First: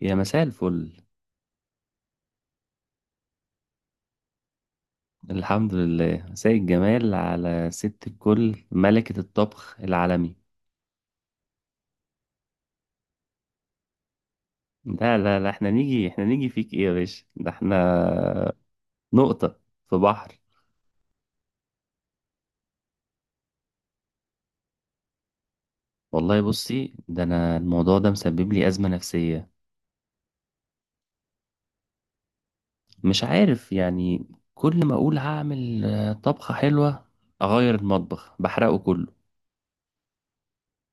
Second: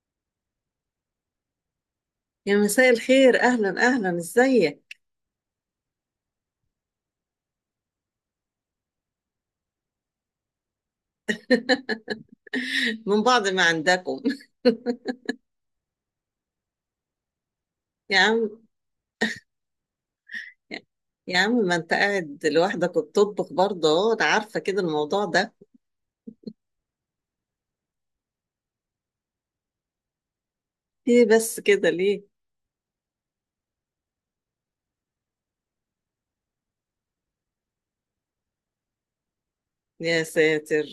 يا مساء الفل. يا مساء الخير، اهلا اهلا، ازيك؟ الحمد لله، مساء الجمال على ست الكل، ملكة الطبخ العالمي. من بعض ما عندكم. لا لا لا، احنا نيجي فيك ايه يا باشا؟ ده احنا يا عم، نقطة في بحر. يا عم، ما انت قاعد لوحدك وبتطبخ برضه اهو، انا عارفه كده الموضوع ده. والله بصي، ده انا الموضوع ده مسبب لي أزمة نفسية. ايه بس كده ليه؟ مش عارف يعني، كل ما اقول هعمل طبخة حلوة، اغير المطبخ بحرقه كله. يا ساتر.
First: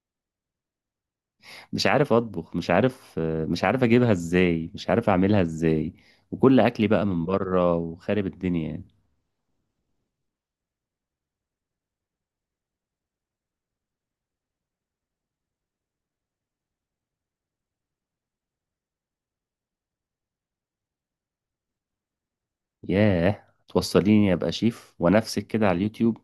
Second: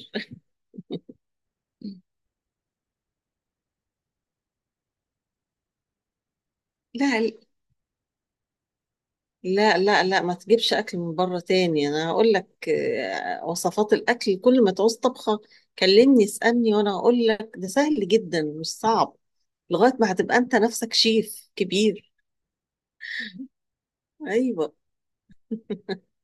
مش عارف اطبخ، مش عارف مش عارف اجيبها ازاي، مش عارف اعملها ازاي، وكل اكلي بقى من لا بره وخارب الدنيا يعني. لا لا لا ما تجيبش اكل من بره تاني، انا هقول لك وصفات الاكل، كل ما تعوز طبخه كلمني، اسالني، وانا هقول لك ده سهل جدا مش صعب، لغايه ما هتبقى انت نفسك شيف كبير. ياه، توصليني ابقى ايوه، شيف؟ ونفسك كده على اليوتيوب؟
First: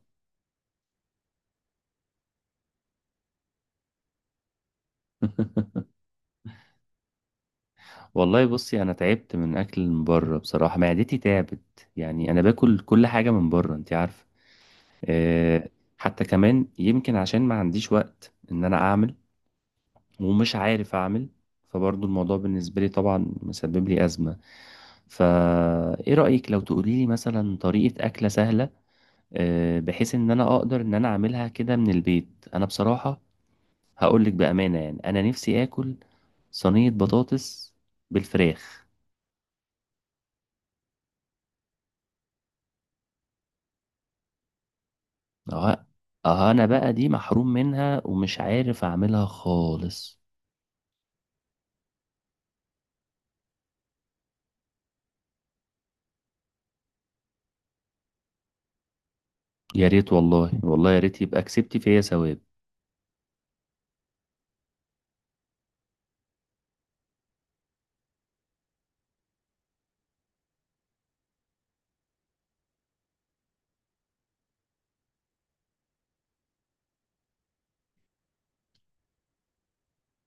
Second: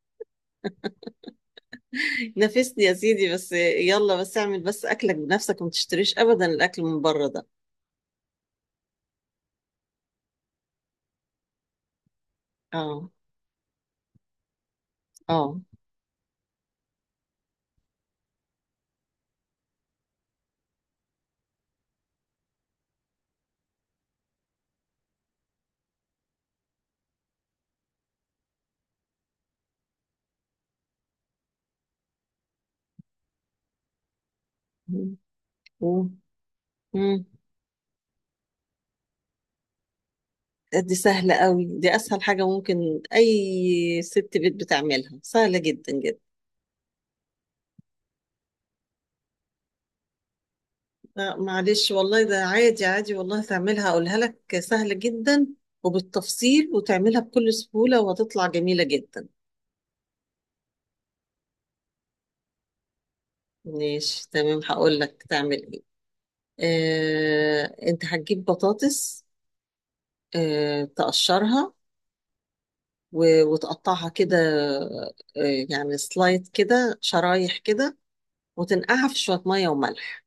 نافسني يا سيدي، بس يلا، بس اعمل بس اكلك بنفسك وما تشتريش ابدا الاكل من بره ده. والله بصي، انا تعبت من اكل من بره بصراحه، معدتي تعبت، يعني انا باكل كل اه. حاجه من بره، انت عارفه. اه. أه. حتى كمان يمكن عشان ما عنديش وقت ان انا اعمل، ومش عارف اعمل، فبرضو الموضوع بالنسبه لي طبعا مسبب لي ازمه. فا ايه رايك لو تقولي لي مثلا طريقه اكله سهله؟ بحيث ان انا اقدر ان انا اعملها كده من البيت. انا بصراحه هقول لك بامانه، يعني مم. انا نفسي اكل مم. صينية مم. بطاطس بالفراخ. دي سهلة قوي، دي اسهل حاجة ممكن اي ست بيت بتعملها، سهلة اه. جدا جدا. اه، انا بقى دي محروم منها ومش عارف اعملها خالص. لا، معلش والله ده عادي عادي، والله تعملها، اقولها لك سهلة جدا، وبالتفصيل، وتعملها بكل سهولة، وهتطلع جميلة جدا. يا ريت، والله والله يا ريت، يبقى كسبتي فيا ثواب. ماشي، تمام، هقول لك تعمل ايه. انت هتجيب بطاطس، تقشرها، وتقطعها كده، يعني سلايد كده، شرايح كده، وتنقعها في شوية مية وملح.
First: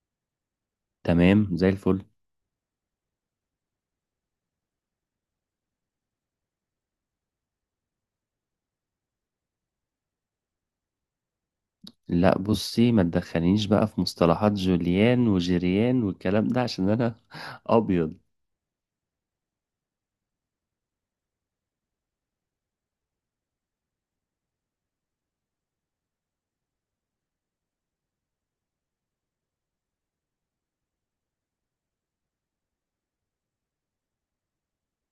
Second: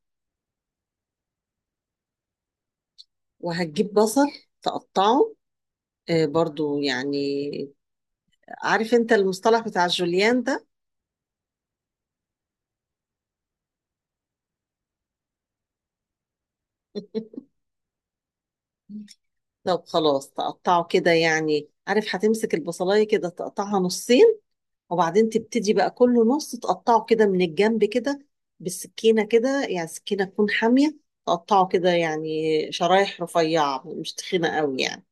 تمام زي الفل. وهتجيب بصل، تقطعه، برضو يعني، عارف انت المصطلح بتاع الجوليان ده؟ لا بصي، ما تدخلنيش بقى في مصطلحات جوليان وجيريان والكلام ده عشان انا ابيض. طب خلاص، تقطعه كده يعني، عارف هتمسك البصلاية كده تقطعها نصين، وبعدين تبتدي بقى كل نص تقطعه كده من الجنب كده، بالسكينة كده، يعني السكينة تكون حامية، تقطعه كده يعني، شرايح رفيعة مش تخينة قوي يعني.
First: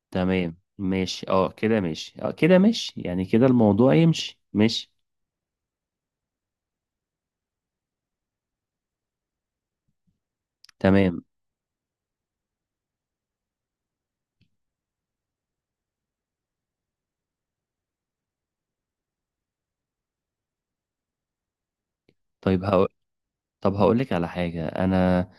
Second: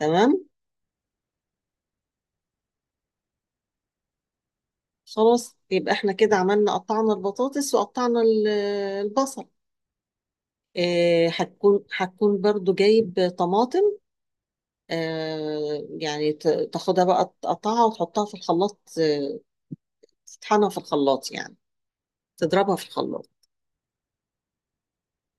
تمام. تمام ماشي، اه كده ماشي، اه كده ماشي، يعني كده الموضوع يمشي، ماشي. خلاص، يبقى احنا كده عملنا، قطعنا البطاطس وقطعنا البصل. تمام. هتكون برضو جايب طماطم، يعني تاخدها بقى، تقطعها وتحطها في الخلاط، تطحنها في الخلاط، يعني طيب تضربها في هقول الخلاط. طب هقولك على حاجة. أنا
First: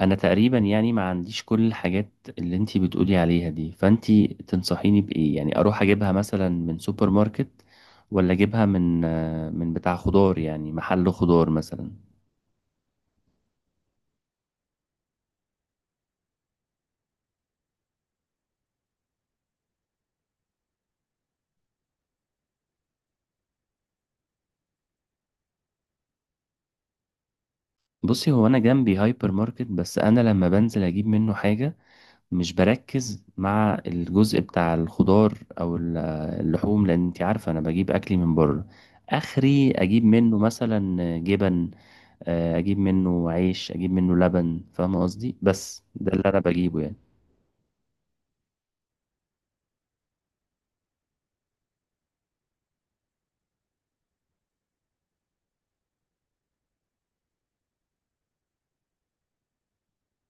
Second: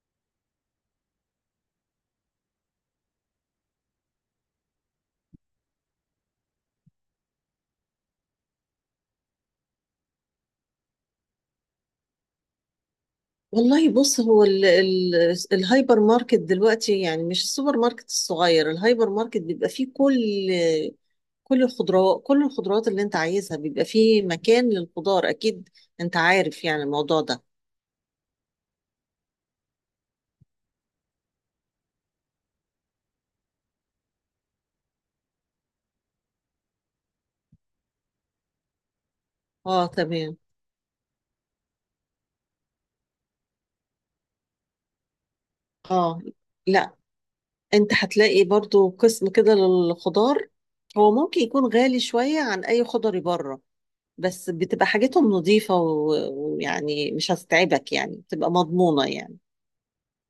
أنا تقريبا يعني ما عنديش كل الحاجات اللي أنتي بتقولي عليها دي، فأنتي تنصحيني بإيه؟ يعني أروح أجيبها مثلا من سوبر ماركت، ولا أجيبها من بتاع خضار، يعني محل خضار مثلا؟ والله بص، هو ال ال الهايبر ماركت دلوقتي يعني، مش السوبر ماركت الصغير، الهايبر ماركت بيبقى فيه كل الخضروات، كل الخضروات اللي انت عايزها، بيبقى فيه مكان للخضار اكيد، انت عارف يعني الموضوع ده. بصي، هو أنا جنبي هايبر ماركت، بس أنا لما بنزل أجيب منه حاجة مش بركز مع الجزء بتاع الخضار أو ال- اللحوم، لأن أنتي عارفة أنا بجيب أكلي من بره. آخري اه. أجيب منه تمام. مثلا جبن، اجيب منه عيش، اجيب منه لبن، فاهم قصدي؟ بس ده اه. اللي انا بجيبه لا، يعني. انت هتلاقي برضو قسم كده للخضار، هو ممكن يكون غالي شوية عن اي خضري بره، بس بتبقى حاجتهم نظيفة، ويعني مش هتتعبك يعني، بتبقى مضمونة يعني.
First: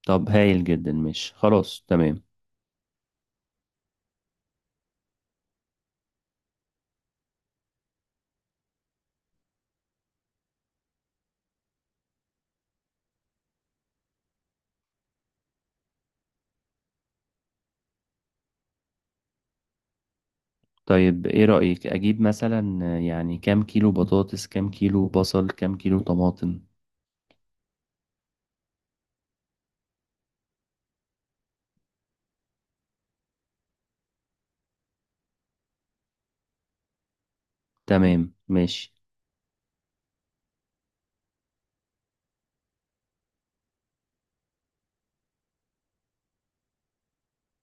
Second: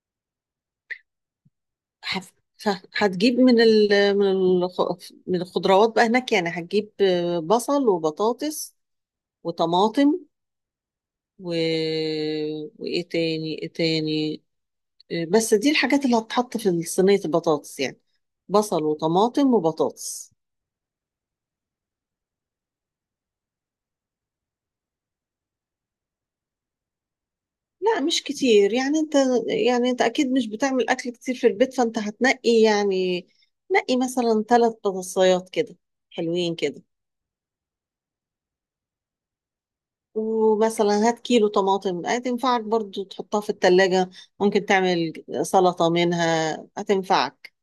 طب هايل جدا، مش خلاص تمام. هف- ف- هتجيب من من الخضروات بقى هناك، يعني هتجيب بصل وبطاطس وطماطم و... وايه تاني، ايه تاني، بس دي الحاجات اللي هتتحط في صينية البطاطس يعني، بصل وطماطم وبطاطس. طيب ايه رأيك اجيب مثلا، يعني كام كيلو بطاطس، كام كيلو بصل، كام كيلو طماطم؟ لا مش كتير يعني، انت اكيد مش بتعمل اكل كتير في البيت، فانت هتنقي يعني، نقي مثلا ثلاث بطاطسيات كده، حلوين كده. تمام ماشي. ومثلا هات كيلو طماطم، هتنفعك برضو تحطها في التلاجة، ممكن تعمل سلطة منها، هتنفعك.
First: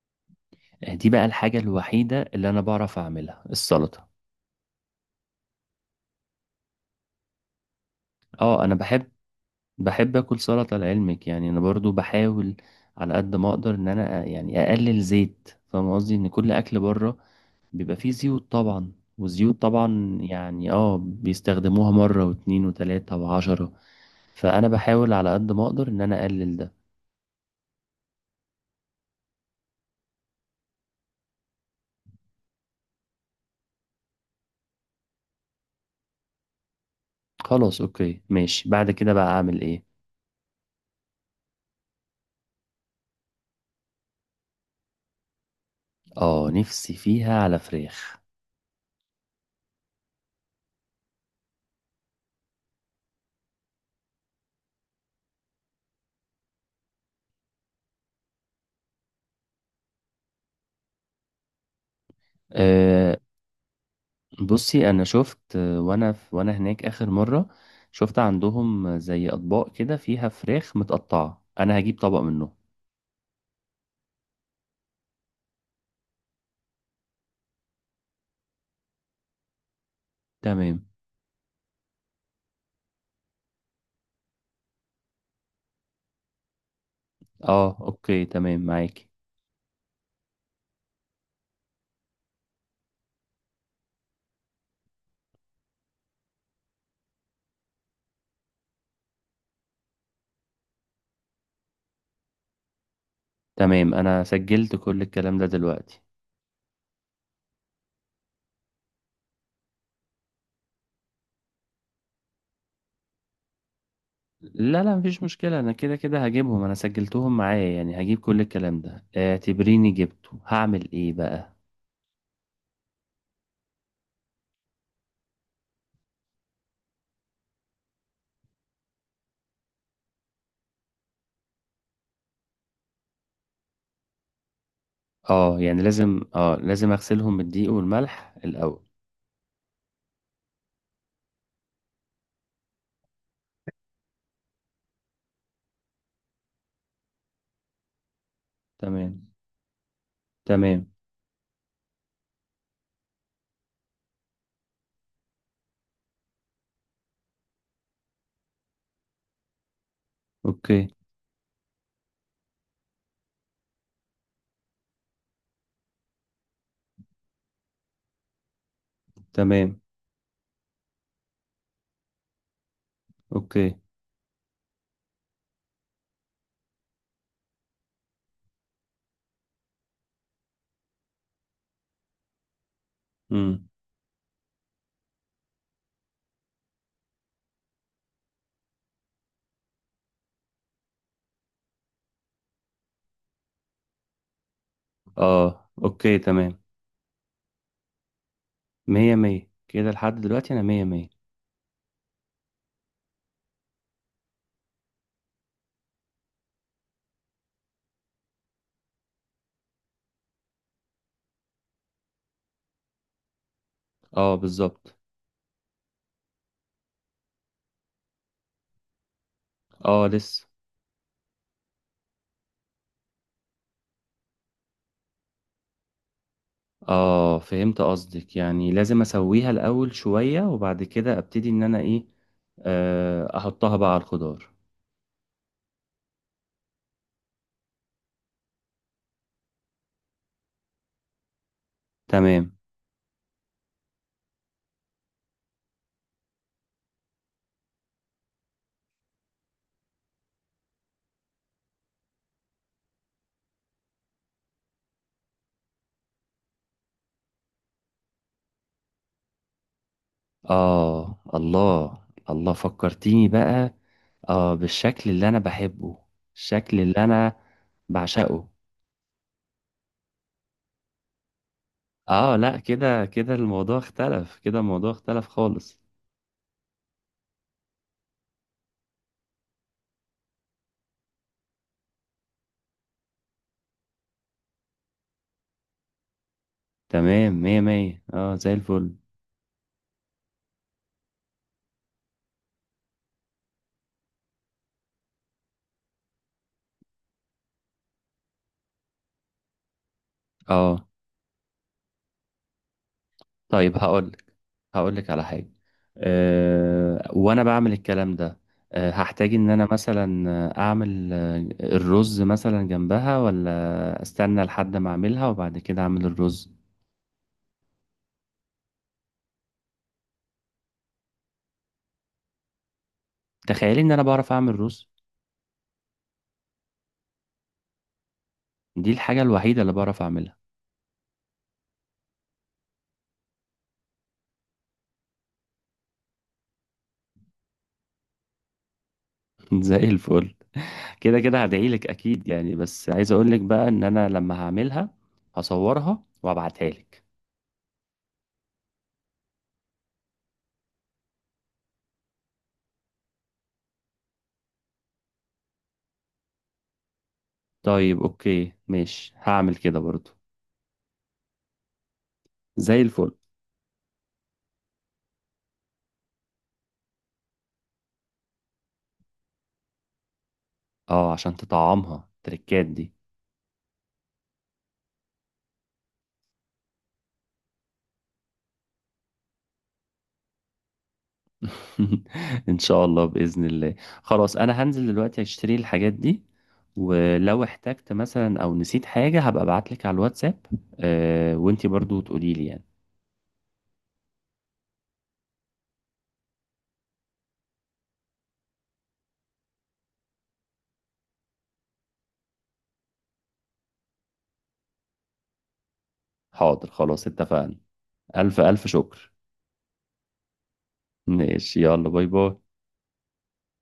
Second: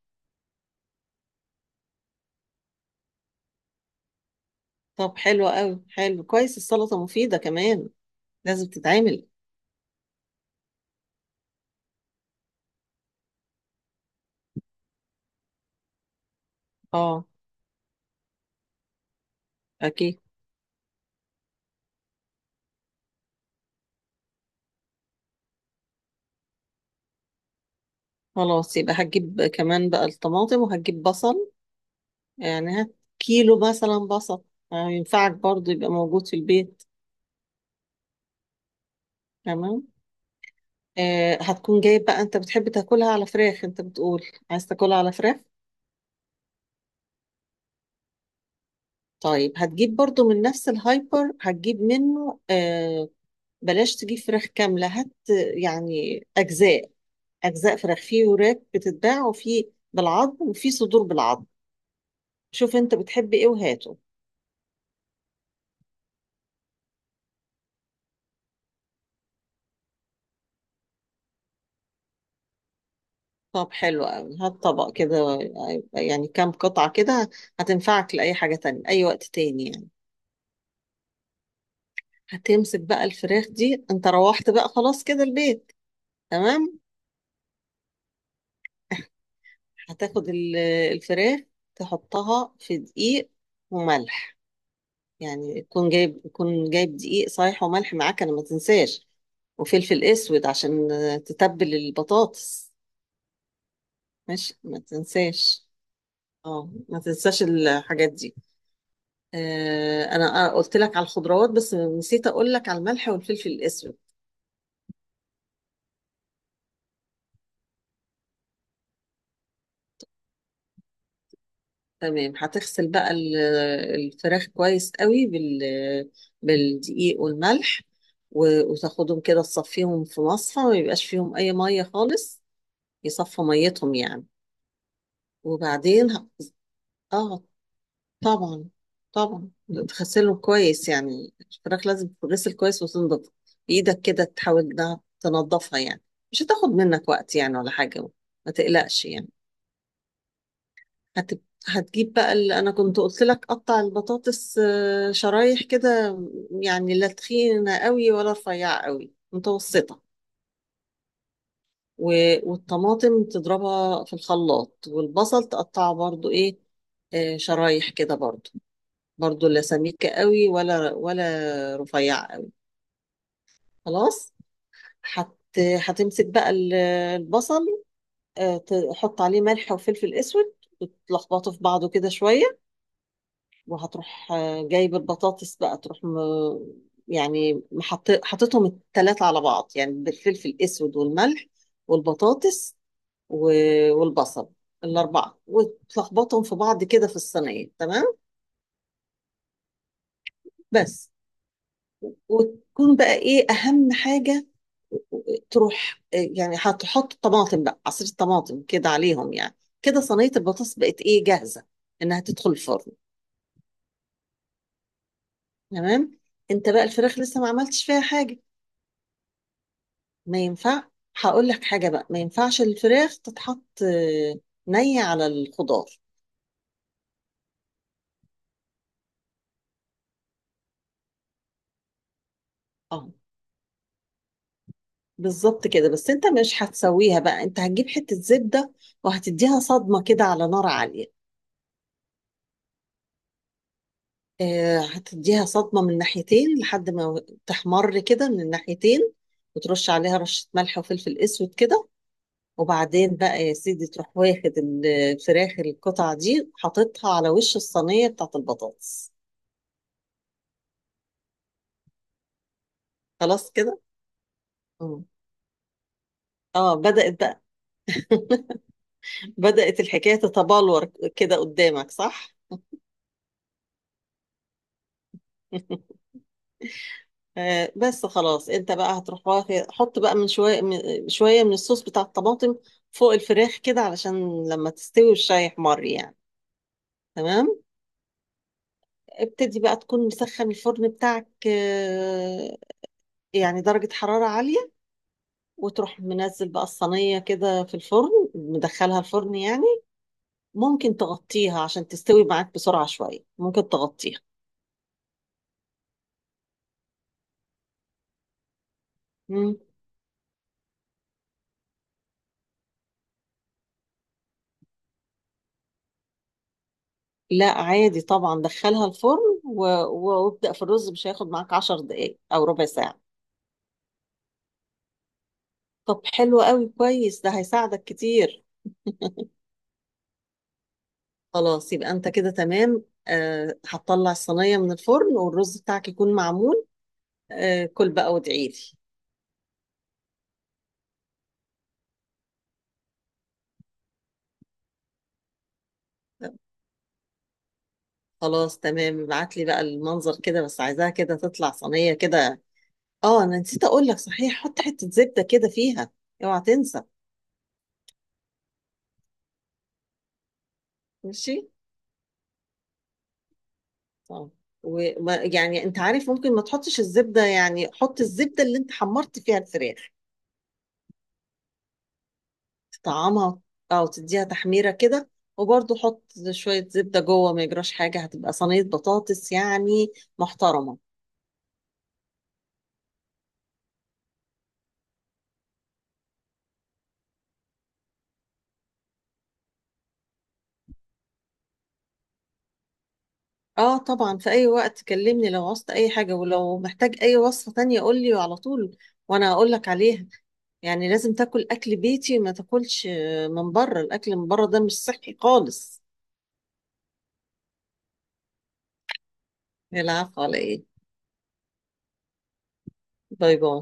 دي بقى الحاجة الوحيدة اللي انا بعرف اعملها، السلطة. طب حلو قوي، حلو كويس، السلطة مفيدة كمان، اه لازم انا بحب تتعمل. بحب اكل سلطة لعلمك، يعني انا برضو بحاول على قد ما اقدر ان انا يعني اقلل زيت. فاهم قصدي؟ ان كل اكل بره اه بيبقى فيه زيوت طبعا، والزيوت طبعا اكيد. يعني اه بيستخدموها مرة 2 و3 و10، فأنا بحاول على قد ما أقدر إن أنا أقلل ده. خلاص يبقى هتجيب كمان بقى الطماطم وهتجيب بصل، يعني هات كيلو مثلا بصل، ينفعك برضو يبقى موجود في البيت. خلاص أوكي ماشي، بعد كده بقى أعمل إيه؟ تمام. هتكون جايب بقى، انت بتحب تاكلها على فراخ، انت بتقول عايز تاكلها على فراخ. اه، نفسي فيها على فراخ. طيب، هتجيب برضو من نفس الهايبر، هتجيب منه بلاش تجيب فراخ كاملة، هات يعني أجزاء فراخ، في وراك بتتباع وفي بالعظم وفي صدور بالعظم، شوف انت أه. بتحب ايه وهاته. بصي، أنا شفت وأنا هناك آخر مرة شفت عندهم زي أطباق كده فيها فراخ متقطعة، أنا هجيب طبق منه. طب حلو قوي، هات طبق كده، يعني كام قطعة كده، هتنفعك لأي حاجة تانية أي وقت تاني يعني. تمام. هتمسك بقى الفراخ دي، انت روحت بقى خلاص كده البيت، تمام. اه اوكي تمام، معاكي. هتاخد الفراخ، تحطها في دقيق وملح، يعني تكون جايب دقيق صحيح وملح معاك، انا ما تنساش، وفلفل اسود، عشان تتبل البطاطس. تمام، أنا ماشي، سجلت ما كل الكلام ده تنساش، دلوقتي. اه ما تنساش الحاجات دي. انا قلت لك على الخضروات، بس نسيت اقول لك على الملح والفلفل الاسود. لا لا، مفيش مشكلة، أنا كده كده هجيبهم، أنا سجلتهم معايا يعني، هجيب كل الكلام ده، اعتبريني جبته. هعمل إيه بقى؟ تمام، هتغسل بقى الفراخ كويس قوي بالدقيق والملح، وتاخدهم كده، تصفيهم في مصفى، ما يبقاش فيهم اي ميه خالص، يصفوا ميتهم يعني. اه، يعني وبعدين لازم، ه- لازم أغسلهم اه بالدقيق والملح طبعا، الأول؟ طبعا تغسلهم كويس، يعني الفراخ لازم تتغسل كويس وتنضف، بايدك كده تحاول إنها تنضفها يعني، مش هتاخد منك وقت يعني ولا حاجه، ما تقلقش تمام. يعني. تمام. هت... هتجيب بقى اللي انا كنت قلت لك، قطع البطاطس شرايح كده، يعني لا تخينه قوي ولا رفيعه قوي، متوسطه. أوكي و... والطماطم تضربها في الخلاط، والبصل تقطعه برضو ايه، شرايح كده برضو، برضو لا تمام. سميكه قوي ولا رفيعه قوي. أوكي. خلاص. هت... هتمسك بقى البصل، تحط عليه ملح وفلفل اسود، وتلخبطه في بعضه كده شويه. أمم. وهتروح جايب البطاطس بقى، تروح يعني حطيتهم التلاتة على بعض، يعني بالفلفل الأسود والملح والبطاطس و... والبصل، الأربعة، اه أوكي وتلخبطهم في تمام. بعض كده في الصينية، تمام. مية مية كده لحد دلوقتي، أنا مية مية. بس، وتكون بقى إيه أهم حاجة، تروح يعني هتحط طماطم بقى، عصير الطماطم كده عليهم يعني، كده صينية البطاطس بقت إيه، جاهزة إنها تدخل الفرن. اه بالظبط. تمام. أنت بقى الفراخ لسه ما عملتش فيها حاجة، اه ما لسه. ينفع. هقول لك حاجة بقى، ما ينفعش الفراخ تتحط نية على الخضار. اه فهمت قصدك، يعني لازم أسويها الأول شوية وبعد كده أبتدي إن أنا إيه، اه أحطها بقى على الخضار. بالظبط كده، بس انت مش هتسويها بقى، انت هتجيب حتة زبدة، وهتديها صدمة كده على نار عالية. تمام. هتديها صدمة من ناحيتين، لحد ما تحمر كده من الناحيتين، وترش عليها رشة ملح وفلفل اسود كده. وبعدين بقى يا سيدي، تروح واخد الفراخ القطع دي، حاططها على وش الصينية بتاعت البطاطس. آه الله. الله، فكرتيني خلاص بقى. كده. آه اه، بالشكل اللي أنا بحبه، الشكل اللي بدأت أنا بقى. بعشقه. بدأت الحكاية تتبلور كده قدامك، صح؟ آه لا، كده كده الموضوع اختلف، كده الموضوع اختلف خالص. بس خلاص، انت بقى هتروح حط بقى من شوية من الصوص بتاع الطماطم فوق الفراخ كده، علشان لما تستوي الشاي يحمر يعني. تمام مية تمام، مية، آه زي الفل. ابتدي بقى، تكون مسخن الفرن بتاعك، يعني درجة حرارة عالية، وتروح منزل بقى الصينية كده في الفرن، مدخلها الفرن يعني. آه. ممكن تغطيها عشان تستوي معاك بسرعة شوية، ممكن طيب تغطيها. هقولك على حاجة. آه وأنا بعمل الكلام ده، هحتاج إن أنا مثلا أعمل الرز مثلا جنبها، ولا أستنى لحد ما أعملها وبعد كده أعمل الرز؟ لا عادي طبعا، دخلها الفرن وابدأ في الرز، مش هياخد معاك 10 دقايق أو ربع ساعة. تخيلي ان انا بعرف اعمل رز! طب حلو قوي، كويس، ده هيساعدك كتير. دي الحاجة الوحيدة اللي بعرف اعملها. خلاص يبقى أنت كده تمام. هتطلع الصينية من الفرن والرز بتاعك يكون معمول. كل بقى وادعيلي. زي الفل. كده كده هدعيلك اكيد يعني، بس عايز اقولك بقى ان انا لما هعملها هصورها وابعتها لك. خلاص تمام، ابعت لي بقى المنظر كده، بس عايزاها كده تطلع صينية كده. اه انا نسيت اقول لك، صحيح حط حتة زبدة كده فيها، اوعى تنسى. طيب اوكي ماشي، هعمل كده برضو. ماشي. زي الفل. اه وما يعني، انت عارف ممكن ما تحطش الزبده، يعني حط الزبده اللي انت حمرت فيها الفراخ، اه، عشان تطعمها التركات دي. تطعمها، او تديها تحميره كده، وبرضه حط شويه زبده جوه، ما يجراش حاجه، هتبقى صينيه بطاطس يعني محترمه. ان شاء الله، باذن الله. خلاص، انا هنزل دلوقتي اشتري الحاجات دي، ولو احتجت مثلا او نسيت حاجة هبقى ابعتلك على الواتساب. آه، وانتي برضو تقولي لي يعني. اه طبعا، في اي وقت كلمني لو عوزت اي حاجه، ولو محتاج اي وصفه تانية قول لي على طول، وانا اقول لك عليها، يعني لازم تاكل اكل بيتي، ما تاكلش من بره، الاكل من بره ده مش صحي خالص. حاضر، خلاص اتفقنا. ألف ألف شكر. العفو، على ايه؟ ماشي يلا، باي باي. باي باي.